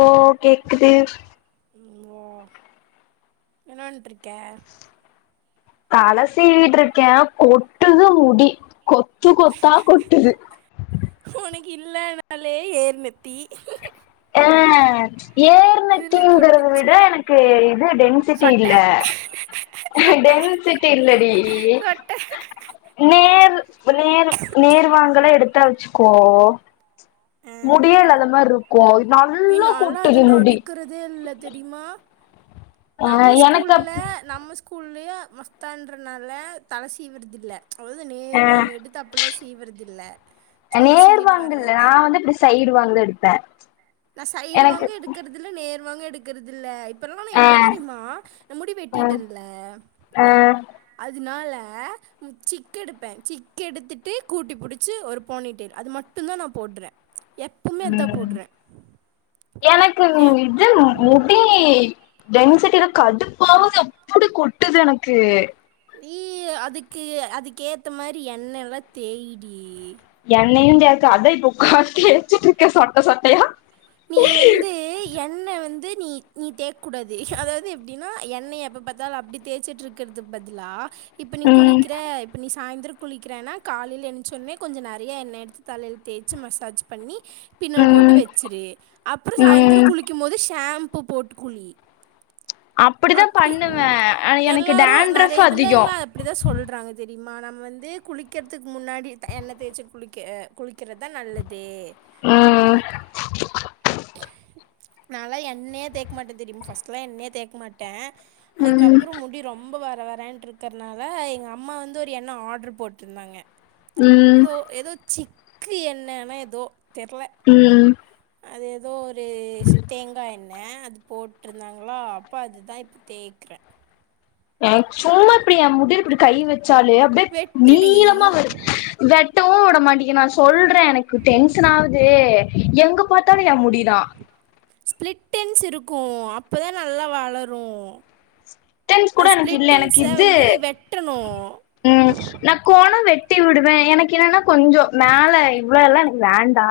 ஓ கேக்குது. ஓ என்ன பன்ட்ருக்க தல சீவிட்ருக்கே கொட்டுது முடி. கொத்து கொத்தா கொட்டுது. உனக்கு இல்லனாலே ஏர்நெத்தி அ இதுல ஏர்நெத்திங்கிறத விட கொட்டுச்சுன்னா எனக்கு இது டென்சிட்டி சொட்ட இல்ல சொட்ட டென்சிட்டி இல்லடி சொட்ட நேர் நேர் நேர்வாங்கல எடுத் ட வச்சுக்கோ ஆ முடியே இல்லாத மாறி இருக்கு நீ நல்லா நான்லா கொட்டுது அதெல்லா முடி எடுக்கிறதே இல்ல தெரியுமா ஆ நம்ம எனக்கு ஸ்கூல்ல அப் நம்ம ஸ்கூல்லயே மஸ்தான்றனால தலசீவுறது இல்ல முதல்ல ஆ நேர் வாங்கு எடுத்து அப்படில்லா சீவறது இல்ல சும்மா சீவிட்டு நேர்வாங்கல்ல நா வர்றதுதா. வந்து இப்டி சைடு வாங்கல எடுப்பே நான் சைட் எனக்கு வாங்கு எடுக்குறதில்ல நே நேர்வாங்கு எடுக்குறதில்ல [unintelligible] ஆ எப்டி தெரியுமா ந முடி ஆ வெட்டிட்டேன்ல ஆ அது அதனால சிக் எடுப்பே சிக் எடுத்துட்டு கூட்டி புடிச்சி ஒரு போனி டெயில் அது மட்டும் தா நா போடுறே எப்பவுமே இதா ம் போடுறேன் எனக்கு இது இது முடி டென்சிட்டியில கடுப்பாவது அப்படி கொட்டுது எனக்கு நீ அதுக்கு அதுக்கேத்த மாறி எண்ணெயெல்லா தேயிடி ய எண்ணெயுந்தான் அதா இப்ப உக்காந்து தேச்சுட்டுருக்கேன் சொட்ட சொட்டயா நீ வந்து என்ண வந்து நீ நீ தேக்கூடாது அதாவது எப்டின்னா எண்ணெய எப்ப பாத்தாலு அப்டி தேய்ச்சிட்றுக்கதுக்கு பதிலா இப்ப நீ ம் குளிக்ற இப்ப நீஸ் சாய்ந்தர குளிக்கறன்னா காலைல ஏஞ்ச ஒட்ன கொஞ்ச நெறைய எண்ணெ எடுத்து தலைல தேச்சி மசாஜ் பண்ணி பின்னல் போட்டு ம் வெச்சிரு அப்ற சாயந்தர ம் குளிக்கும் போது ஷா ஆம்ப்பு போட்டு குளி அப்டிதா அப்டி பண்ணுவே ஆனா எனக்கு எல்லாரூ டேண்ட்ரஃப் நெறைய அதிகோ இதுலேல்லா அப்டிதா சொல்றாங்க இது திம்மா நம்ம வந்து குளிக்றதிக்கு முன்னாடி என்ன தேச்சு குளிக்க குளிக் கிறதா நல்லதே ம் அப்டீன்ட்டு நால்லா என்னே தேக்க மாட்டே தெரிம் ஃபர்ஸ்ட்லா என்னே தேக்க மாட்டே ம் அதுக்கப்றோ முடி ரொம்ப வர த வரேன்ட்ருக்றனால எங்க அம்மா வந்து ஒரு எண்ண ஆர்டர் போட்ருந்தாங்க ம் இதோ எதோ சிக் இட்லி என்னன்ன ஏதோ தெரில உம் அது எதோ ஒரு தேங்கா எண்ணெ அது போட்ருந்தாங்ளா அப்ப அதுதா இப்ப தேக்றே அ சும்மா பிரியா முடிர் இப்டி கை வச்சாலே அப்டியே வெட்டுடி நீளமா வரூ வெ டோ விட மாட்டேக்கின் நா சொல் ப்பர எனக்கு டென்ஷன் ஆவுத் தே எங்க பாத்தாலூ ஏ முடி தா ஸ்பிளிட் என்ட்ஸ் இருக்கு அப்பதா நல்லா வளரு டென்ஸ் கூட எனக்கு இல்ல எனக்கு இது வெட்டணும் உம் நா கோணம் வெட்டி விடுவேன் எனக்கு கென்னன்னா கொஞ்சோ மேல இவ்வளோலா எனக் வேண்டா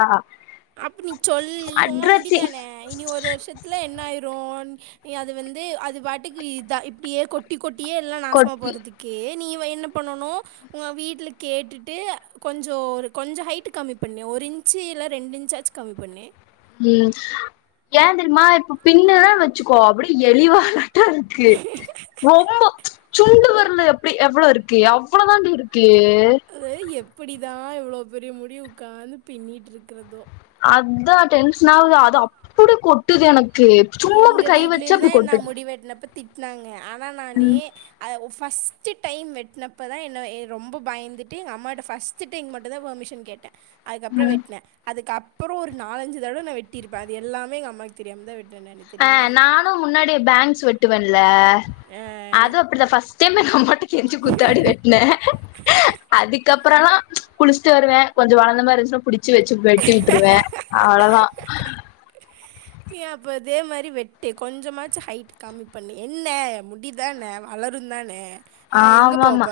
அப்ப நீ சொல்லி ஓ அட்ரத்தி முடிதானே இனி ஒரு வருஷத்துல என்ன ஆயிரும் நீ அது வந்து அது வாட்டுக்கு இது ஆ இப்டியே கொட்டி கொ டீ எல்லா நாசமா கொட்டி போறதிக்கு நீ ப்பா என்ன பண்ணனு உங்க வீட்டல கேட்டுட்டு கொஞ்சோ ஒரு கொஞ்ச ஹைட் கம்மி பண்ணி ஒரு இன்ச்சு இல்ல ரெண்டு இன்ச் சாச் கம்மி பண்ணி உம் ஏ தெரிமா இப்ப பின்னே வச்சிக்கோ அப்டி எலி வாலா ட்டு இருக்கு ரொம்பொ சுண்டு வெரலு எப்டி எவ்ள இருக்கு அவ்ளோ தாண்டி இருக் ப்ளே எப்படிதான் எவ்ளோ பெரிய முடிவய உட்காந்து பின்னிட்டு இருக்கிறதோ அத்தா டென்ஷன் ஆகுது அது அப்படி கொட்டுது எனக் கு சும்மா அப்படி கை வெச்சா அப்படி கொட்டுது திட்னாங்க ஆனா நானே ம் அத ஃப் ஃபர்ஸ்ட்டு டைம் வெட்னப்பதான் இன்னும் ரொம்ப பயந்துட்டு எங்க அம்மா கிட்ட ஃபர்ஸ்ட்டு டைம் மட்டுந்தான் பர்மிஷன் கேட்டே அதுக்கப்புற ம் வெட்ன அதுக்கு அப் அப்பறோ ஒரு நாலஞ்சு தடவ நா வெட்டிருப்பே அது எல்லாமே எங்க அம்மாக் தெரியாம தா வெட் ஆ நானும் முன்னாடி பேங்க்ஸ் வெட்டுவ இல்ல அஹ் அது ஏ- அப்படித்தா ஃபர்ஸ்ட் டைமு அம்மாட்ட கெஞ்சி கூத்தாடி வெட்ட அதுக்கப்புறல்லா குளிச்சுட்டு வருவ கொஞ்சோ வளந்த மாதிரி இருந்துச்சுன்னா புடிச் சி வெச்சு வெட்டிவுட்ருவே அவ்ளோ தா நீ அப்போ இதே மாரி வெட்டி கொஞ்சமாச்சு ஹைட் கம்மி பண்ணு என்னா முடிதானே வளருந்தானே ஆமா ஆமா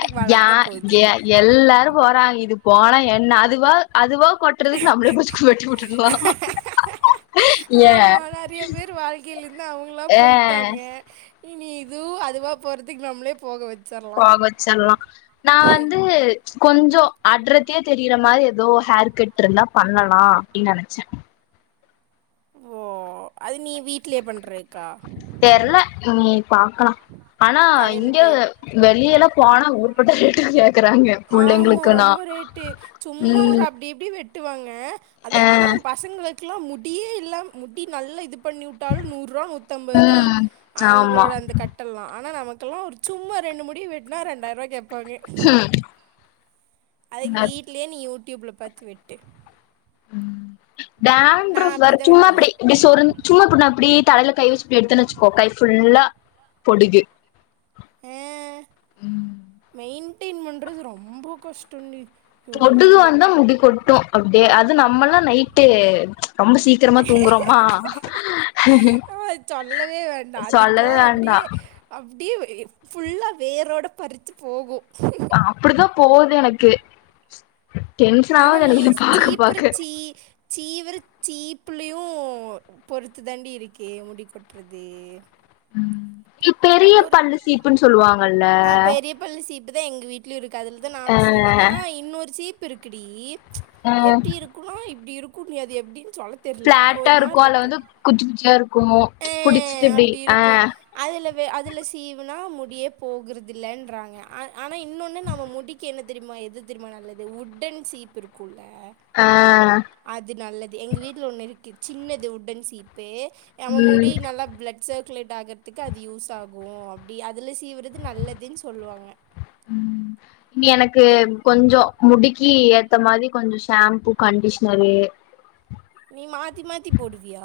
எ ஏ வளர்தான் போகுது ஏ யா எல் எல்லாரு போறாங்க இது போனா என் நா அதுவா அதுவா கொட்டுறதுக்கு நம்மளே புடிச்சி வெட்டி விட்டரலா ஏ ஆமா நெறைய பேர் வாழ்க்கையிலருந்து அவங்களா ஏ போயிட்டாங்க. இனி இது அதுவா போறதுக்கு நம்மளே போக வெ போக வெச்சிடலா நா வந்து கொஞ்ஜோ அடர்த்தியா தெரியிற மாரி எதோ ஹேர் கட் இருந்தா பண்ணலா அப்படினு நெனச்ச ஓ அது நீ வீட்லயே பண்ற தெர்ல இனி பாக்கலா ஆனா கடையில இங்க போய் வெளியெல்லா போனா [unintelligible] [unintelligible] ஆமா புள்ளைங்களுக்குனா ரொம்ப ரேட்டு சும்மா ஒரு ம் அப்டி இப்டி வெட் ட்டுவாங்க அது அ ஆனா பசங்களுக் கில்லா முடியே இல்ல முடி நல்லா இது பண்ணிவுட்டாலு நூர்ருவா நூத்தம்பது தா ம் ஆமா அவங்களோட அந்த கட்டெல்லா ஆனா நமக் இப்பெல்லா ஒரு சும்மா ரெண்டு முடி வெட்டுனா ரெண்டாயிர ரூபா கேப் பாங்க அதுக்கு வீட்லயே நீ வுட் யூடியூப்ல பாத்து வெட்டு ம் நான் டேண்ட்ரஃப் அப்படி வேற தான் சும்மா இப்படி வெட்டினேன் இப்படி சொறுஞ் சும்மா இப்படி இப்படி தலுக். கைவச்சி இப்படி எடுத்தோன் வெச்சுக்கோ கை ஃபுல்லா. பொடுகு. அஹ் மெய்ன். ட்டின் பண்றது ரொம்ப கஷ்டோ டி. பொடுகு வந்தா முடி கொட்டு அப். எ அதுனா நம்மல்லா நைட்டு ரொம்ப சீக்கிரமா தூங்குறோமா ஆமாம், சொல்லவே வேண்டாம் சொல்லவே வேண்டா [unintelligible] ஃபுல்லா வேரோட படிச்சு போகு அப்படிதா போது எனக்கு. டென்ஷன்ஆகுது எனக்கு இது பாக்க பாக்க. சீவர சீப்புலேயு பொறுத்து தாண்டி இருக்கு முடி கொட்றது. ம். [unintelligible] பெரிய பல்லுசீப்புன் சொல்லுவாங்கல்ல. அதா எங்க வீட்டுயு ருக்கு. அதுல தா அ நானு சீவ ஆனா இன்னொரு சீப். பிருக்குடி. அ எப்படி இருக்குனா இப்படியிருக். கூட்னியே அது எப்டி. பிளாட்டா இருக்கு அதுள வந்து குச்சி குச்சியா இருக்கு க்கு ஆ புடிச்சிட்டு இப்டி அப்டி அ. ந முடியே போகுறது இல்லன்றாங்க. ஆனா இன்னொன்னு நாம முடிக்கென. தெரியும்மா எது தெரியும்மா நல்லது உட்டன் சீப் இருக்குல. ஆ அது நல்லது எங்க வீட்ல ஒண்ணு இருக்கு சின்னது உட்டன் சீப். பே அவ முடி ம் நல்லா பிளட் சர்க்குலேட் ஆகறதுக்கு அது யூஸ் ஆகு அப்டி அதுல சீவுறது நல்லதுன்னு சொல்லுவாங்க. ம் நீ எனக்கு கொஞ்சொ முடுக்கி எ அந்த மாரி கொஞ்சோ ஷாம்பூ கண்டிஷ்னரு. நீ மாத்தி மாத்தி போடுவியா?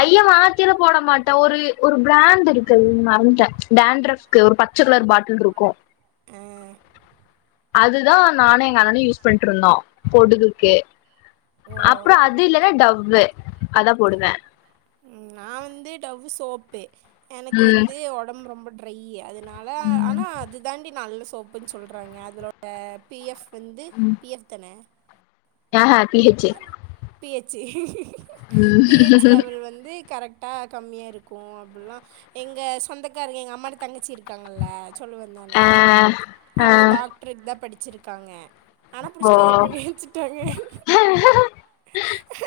ஐயோ மாத்திர போட மாட். ஒரு ஒரு பிராண்ட் இருக்கு மறந்ட டண்ட்ரஃப்க்கு ஒரு பச்ச கலர் பாட்டில்ட்ருக்கு அ அதுதா நானு எங்க அண்ணனு யூஸ் பண்ட்டு இருந்தோ பொடுகுக்கு. ஓ அப்றோ அது இல்லனா டவ்வு. அதா போடுவ உம் நா வந்து டவ்வு சோப்பு எனக்கு ம் வந்து உடம்பு ரொம்ப ட்ரை அது னால ம் ஆனா அது தாண்டி நல்ல சு போப்பு சொல்றாங்க அதுநுட பி எஃப். வந்து பி எஃப் தான [unintelligible] B H A P H A உஹம் கரெக்டா கம்மியா இருக்கு அப்புல்லா எங்க சொந்தக்கார எங்க அம்மாட தங்கச்சி இருக்காங்கல்ல சொல்ல ஆ வந்தானே ஆ அவங்க டாக்டருக்கு தா படிச் சிருக்காங்க ஆனா புடிச்சு ஓ கல்யாணம் பண்ணி வச்சுட்டாங்க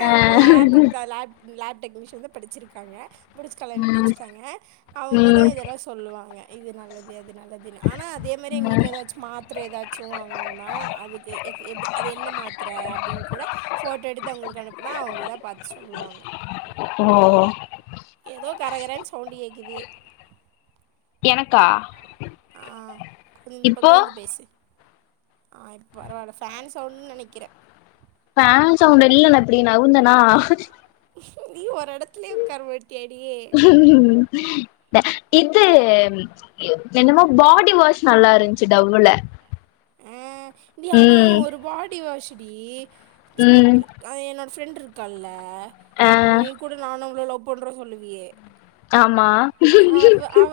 ஆ அவங்க லாபுக்கு ம் தா லப் லேப் டெக்னிஷிசன்த படிச்சிருக்காங்க புடுச்சி கல்யாணம் பண்ணி ம் வச்சுட்டாங்க அவங்க தா ம் இதெல்லா சொல்லுவாங்க இது நல்லதே ல்லது நல்லது ஆனா அதே மாரி எங்க வீட்டில ஏதாச்சு மாத்திர ஏதாச்சு வாங்கினும்னா அதுக்குஎத் எத் அது என்ன மாத்திர அப்ப உல போட்டோ எடுத்து அவுங்களுக்கு அனுப்புனா அவுங்கதா பாத்து சொல்லுவாங்க போ ஏதோ கரகர ஸ் சவுண்ட்டு கேக்குது கா ஆ குரி இந்த பக்கோ வந்து பேசு ஆ இப்ப பரவால்ல ஃபேன் சவுண்னு நெனைக்கிற ஃபேன் சவுண்ட்டு இல்லன் அப்பிடி நவுன்தனா நீ வரத் இது என்னமோ பாடி வாஷ் நல்லா இருந்துச்சு டவ்ள ஆஹ் டி ஆனா ஒரு பாடி வாஷ் டி அது ம் தெத் அது என்னோட ஃப்ரெண்ட்ருக்கால்ல ஆ நீ கூடு நானு அவ்ளு லவ் பண்றோ சொல்லுவியே ஆமா அவ அவ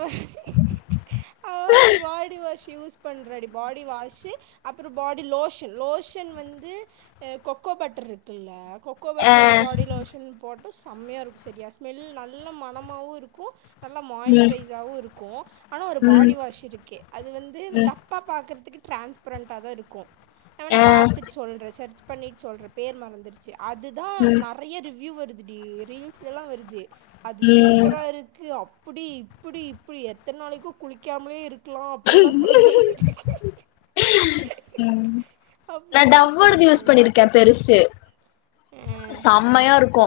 அவ வந்து பாடி வாஷ் யூஸ் பண்றாடி பாடி வா ஷு அப்பற பாடி லோஷன் லோஷன் வந்து கொகோ பட்டர்ரு இருக்குல்ல கொக்கோ ஆ பட்டரோட பாடி லோஷன் சம்மையா இருக்கு செரியா ஸ்மெல் நல்ல மனமாவு இருக்கு நல்லா ம் மாய்ஷ்ரைஸாவு இருக்கு ஆனா ஒரு ம் பாடி வாஷ் இருக்கு அது வந்து ம் டப்பா பாக்கற்த்துக்கு ட்ரான்ஸ்ப்ரண்ட்டாதா இருக்கு நா வேணா ஆ பாத்துட் சொல்ற சர்ச் பண்ணிட்டு சொல்ற பேர் மறந்துருக்க அதுதா ம் நறைய ரிவ்வியூ வரு துடி ரீல்ஸ்லேல்லா வருது அது ம் சூப்பரா இருக்கு அப் இப்படி இப்படி இப்படி எத்தனை நாளைக்கு குளிக்காமலே க்லா அப்புல்லா சொல்றாங் ம் நா அப்படிலாம் டவ்வோடது யூஸ் சொல்கிறாங்க பண்ணிருக்கே பெருசு ஆ சம்மையா இருக்கு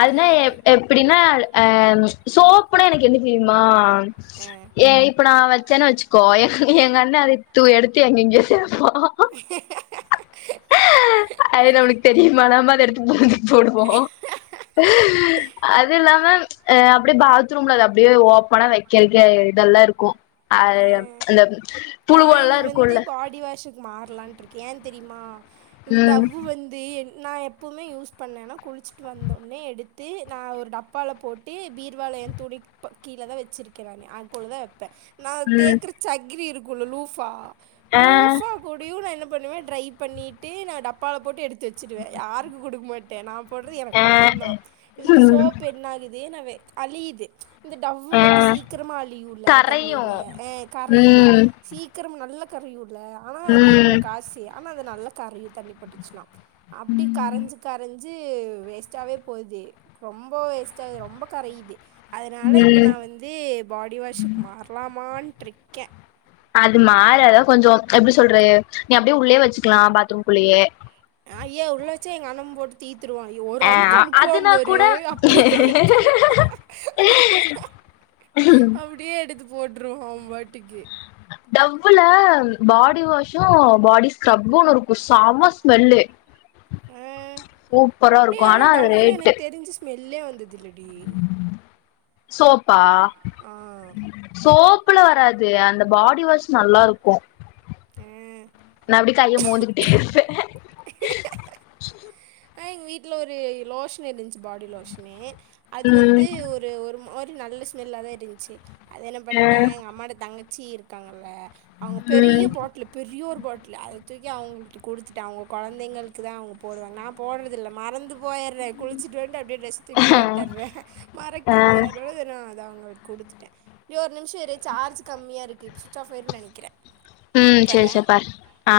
அதுனா ஆ எப் எப்படின்னா ஆஹ் சோப்புனா எனக்கு என்ன தெரியுமா ஏ இப்ப நா வந் ச்சன்னா வெச்க்கோ எங் எங்க எங்கண்ண அத தூ எடுத்து எங்கேங்கங்யோ வெப்பா ஆ அது நம்மளுக்கு தெரியுமா நம்ம அது எடுத் [unintelligible] போடுவோ அதுல்லாம அ அப்புடே பாத்ரூம்ல அது அப்புடே ஓப்பனா வெக்கேறக்கே இதெல்லா இருக்கு அ அந்த புழுவோல்லா இருக்குல்ல மாற்லான்ட்ருக்கே ஏன் தெரியுமா இந்த ம் டவ்வு வந்து என் நா எப்பவுமே யூஸ் பண்ணேன்னா குளிச்சிட்டு வந்தோன்னே எடுத்து நா ஒரு டப்பால போட்டு பீர்வால என் துணிக் ப கீழேதா வெச்சிருக்கே நானு அதுக்குள்ளதா வெப்பே நா ம் தேக்குற சக்கிரி இருக் குல்லுலூஃபா ஆ லூஃபா குடியூன் நா என்னப் பண்ணுவே ட்ரை பண்ணிட்டு நான் டப்பால போட்டூ எடுத் த்து வச்சுருவே யாருக்கு கொடுக் மாட் [unintelligible] போட்றது எனக்கு ஆ மட்டுந்தா இது து ம் சோப் என்னாகுத் வேன்னவே அலியிது இந்த டவ்வு வந்து ஆ சீக்குரமா அழியுல்ல தண்ணி கரையு ஆஹ் கரையுது ம் சீக்கிரம் நல்ல [unintelligible] [unintelligible] ஆனா அது எவ்வளோ ம் காசி ஆனா அது நல்ல கரையு தண்ணி பட்டுச்சுனா அப்டி கரைஞ்சு கரைஜ் து வேஸ்டாவே போகுது ரொம்ப வேஸ்ட்டாது ரொம்ப கரையீது அதனால இப்ப ம் நா வந்து பாடி வாஷ்கு [unintelligible] மான்றிக்க அது மாராது கொஞ்ஜோ எப்டி சொல்ற நீ அப்படியே உள்ளயே வச்சுக்கலா பாத்ரூம்குள்ளயே அய்யா உள்ளாட்சி எங்க அண்ணம் போட்டுத்தீ துருவா ஏ ஒரு ஆ அமுக்கு அமுக்குவா அதுனா பாரு கூட அப்படியே எடுத்துவா [inaudible] அப்படியே எடுத் போட்டுருவோ ஓம்பாட்டுக்கு டவ்வுல பாடி வாஷு பாடி ஸ்க்ரப்புன்னு இருக்கும் சம்ம ஸ்மெல்லு ஆ. சூப்பரா இருக்கும் ஆனா அது ரேட்டு இல்லேவ் [unintelligible] தில்லடி சோப்பா சோப் அப்பல வராது அந்த பாடி வாஷ் நல்லாருக்கும் [unintelligible] கைய மோந்துகிட்டே ஆ இருப்பே எங்க வீட்ல ஒரு லோஷன் இருந்துச்சு பாடி லோஷனே அது ம் வந்து ஒரு ஒரு [unintelligible] நல்ல ஸ்மெல்லாதா இருந்ச்சு அது என்ன ஆ பண்ட்ட எங்க அம்மாட்ட தங்க ச்சி இருக்காங்கல்ல அவங்க பெரிய ம் பாட்ல்லு பெரியோர் பாட்ல [unintelligible] தூக்கி அவுங்குள்ட்ட குடுத்துட்டே அவுங்க கொழந்தைங்கள்க்குதா அவுங்க போடுவாங்க நா போட்ற தில்ல மறந்துப் போயர்றே குளிச்சுட்டு வந்ட்டு அப்டியே ட்ரெஸ் தூக் போட்டர்றே மறக்குது எ [unintelligible] து அவுங்கள்க் குடுத்துட்டே [unintelligible] [unintelligible] நிமிஷ இரு சார்ஜ் கம்மியா இருக் கே இப் சுச் ஆஃப் ஆயிருன் நெனைக்கிறே ம் செரி செரி பாரு ஆ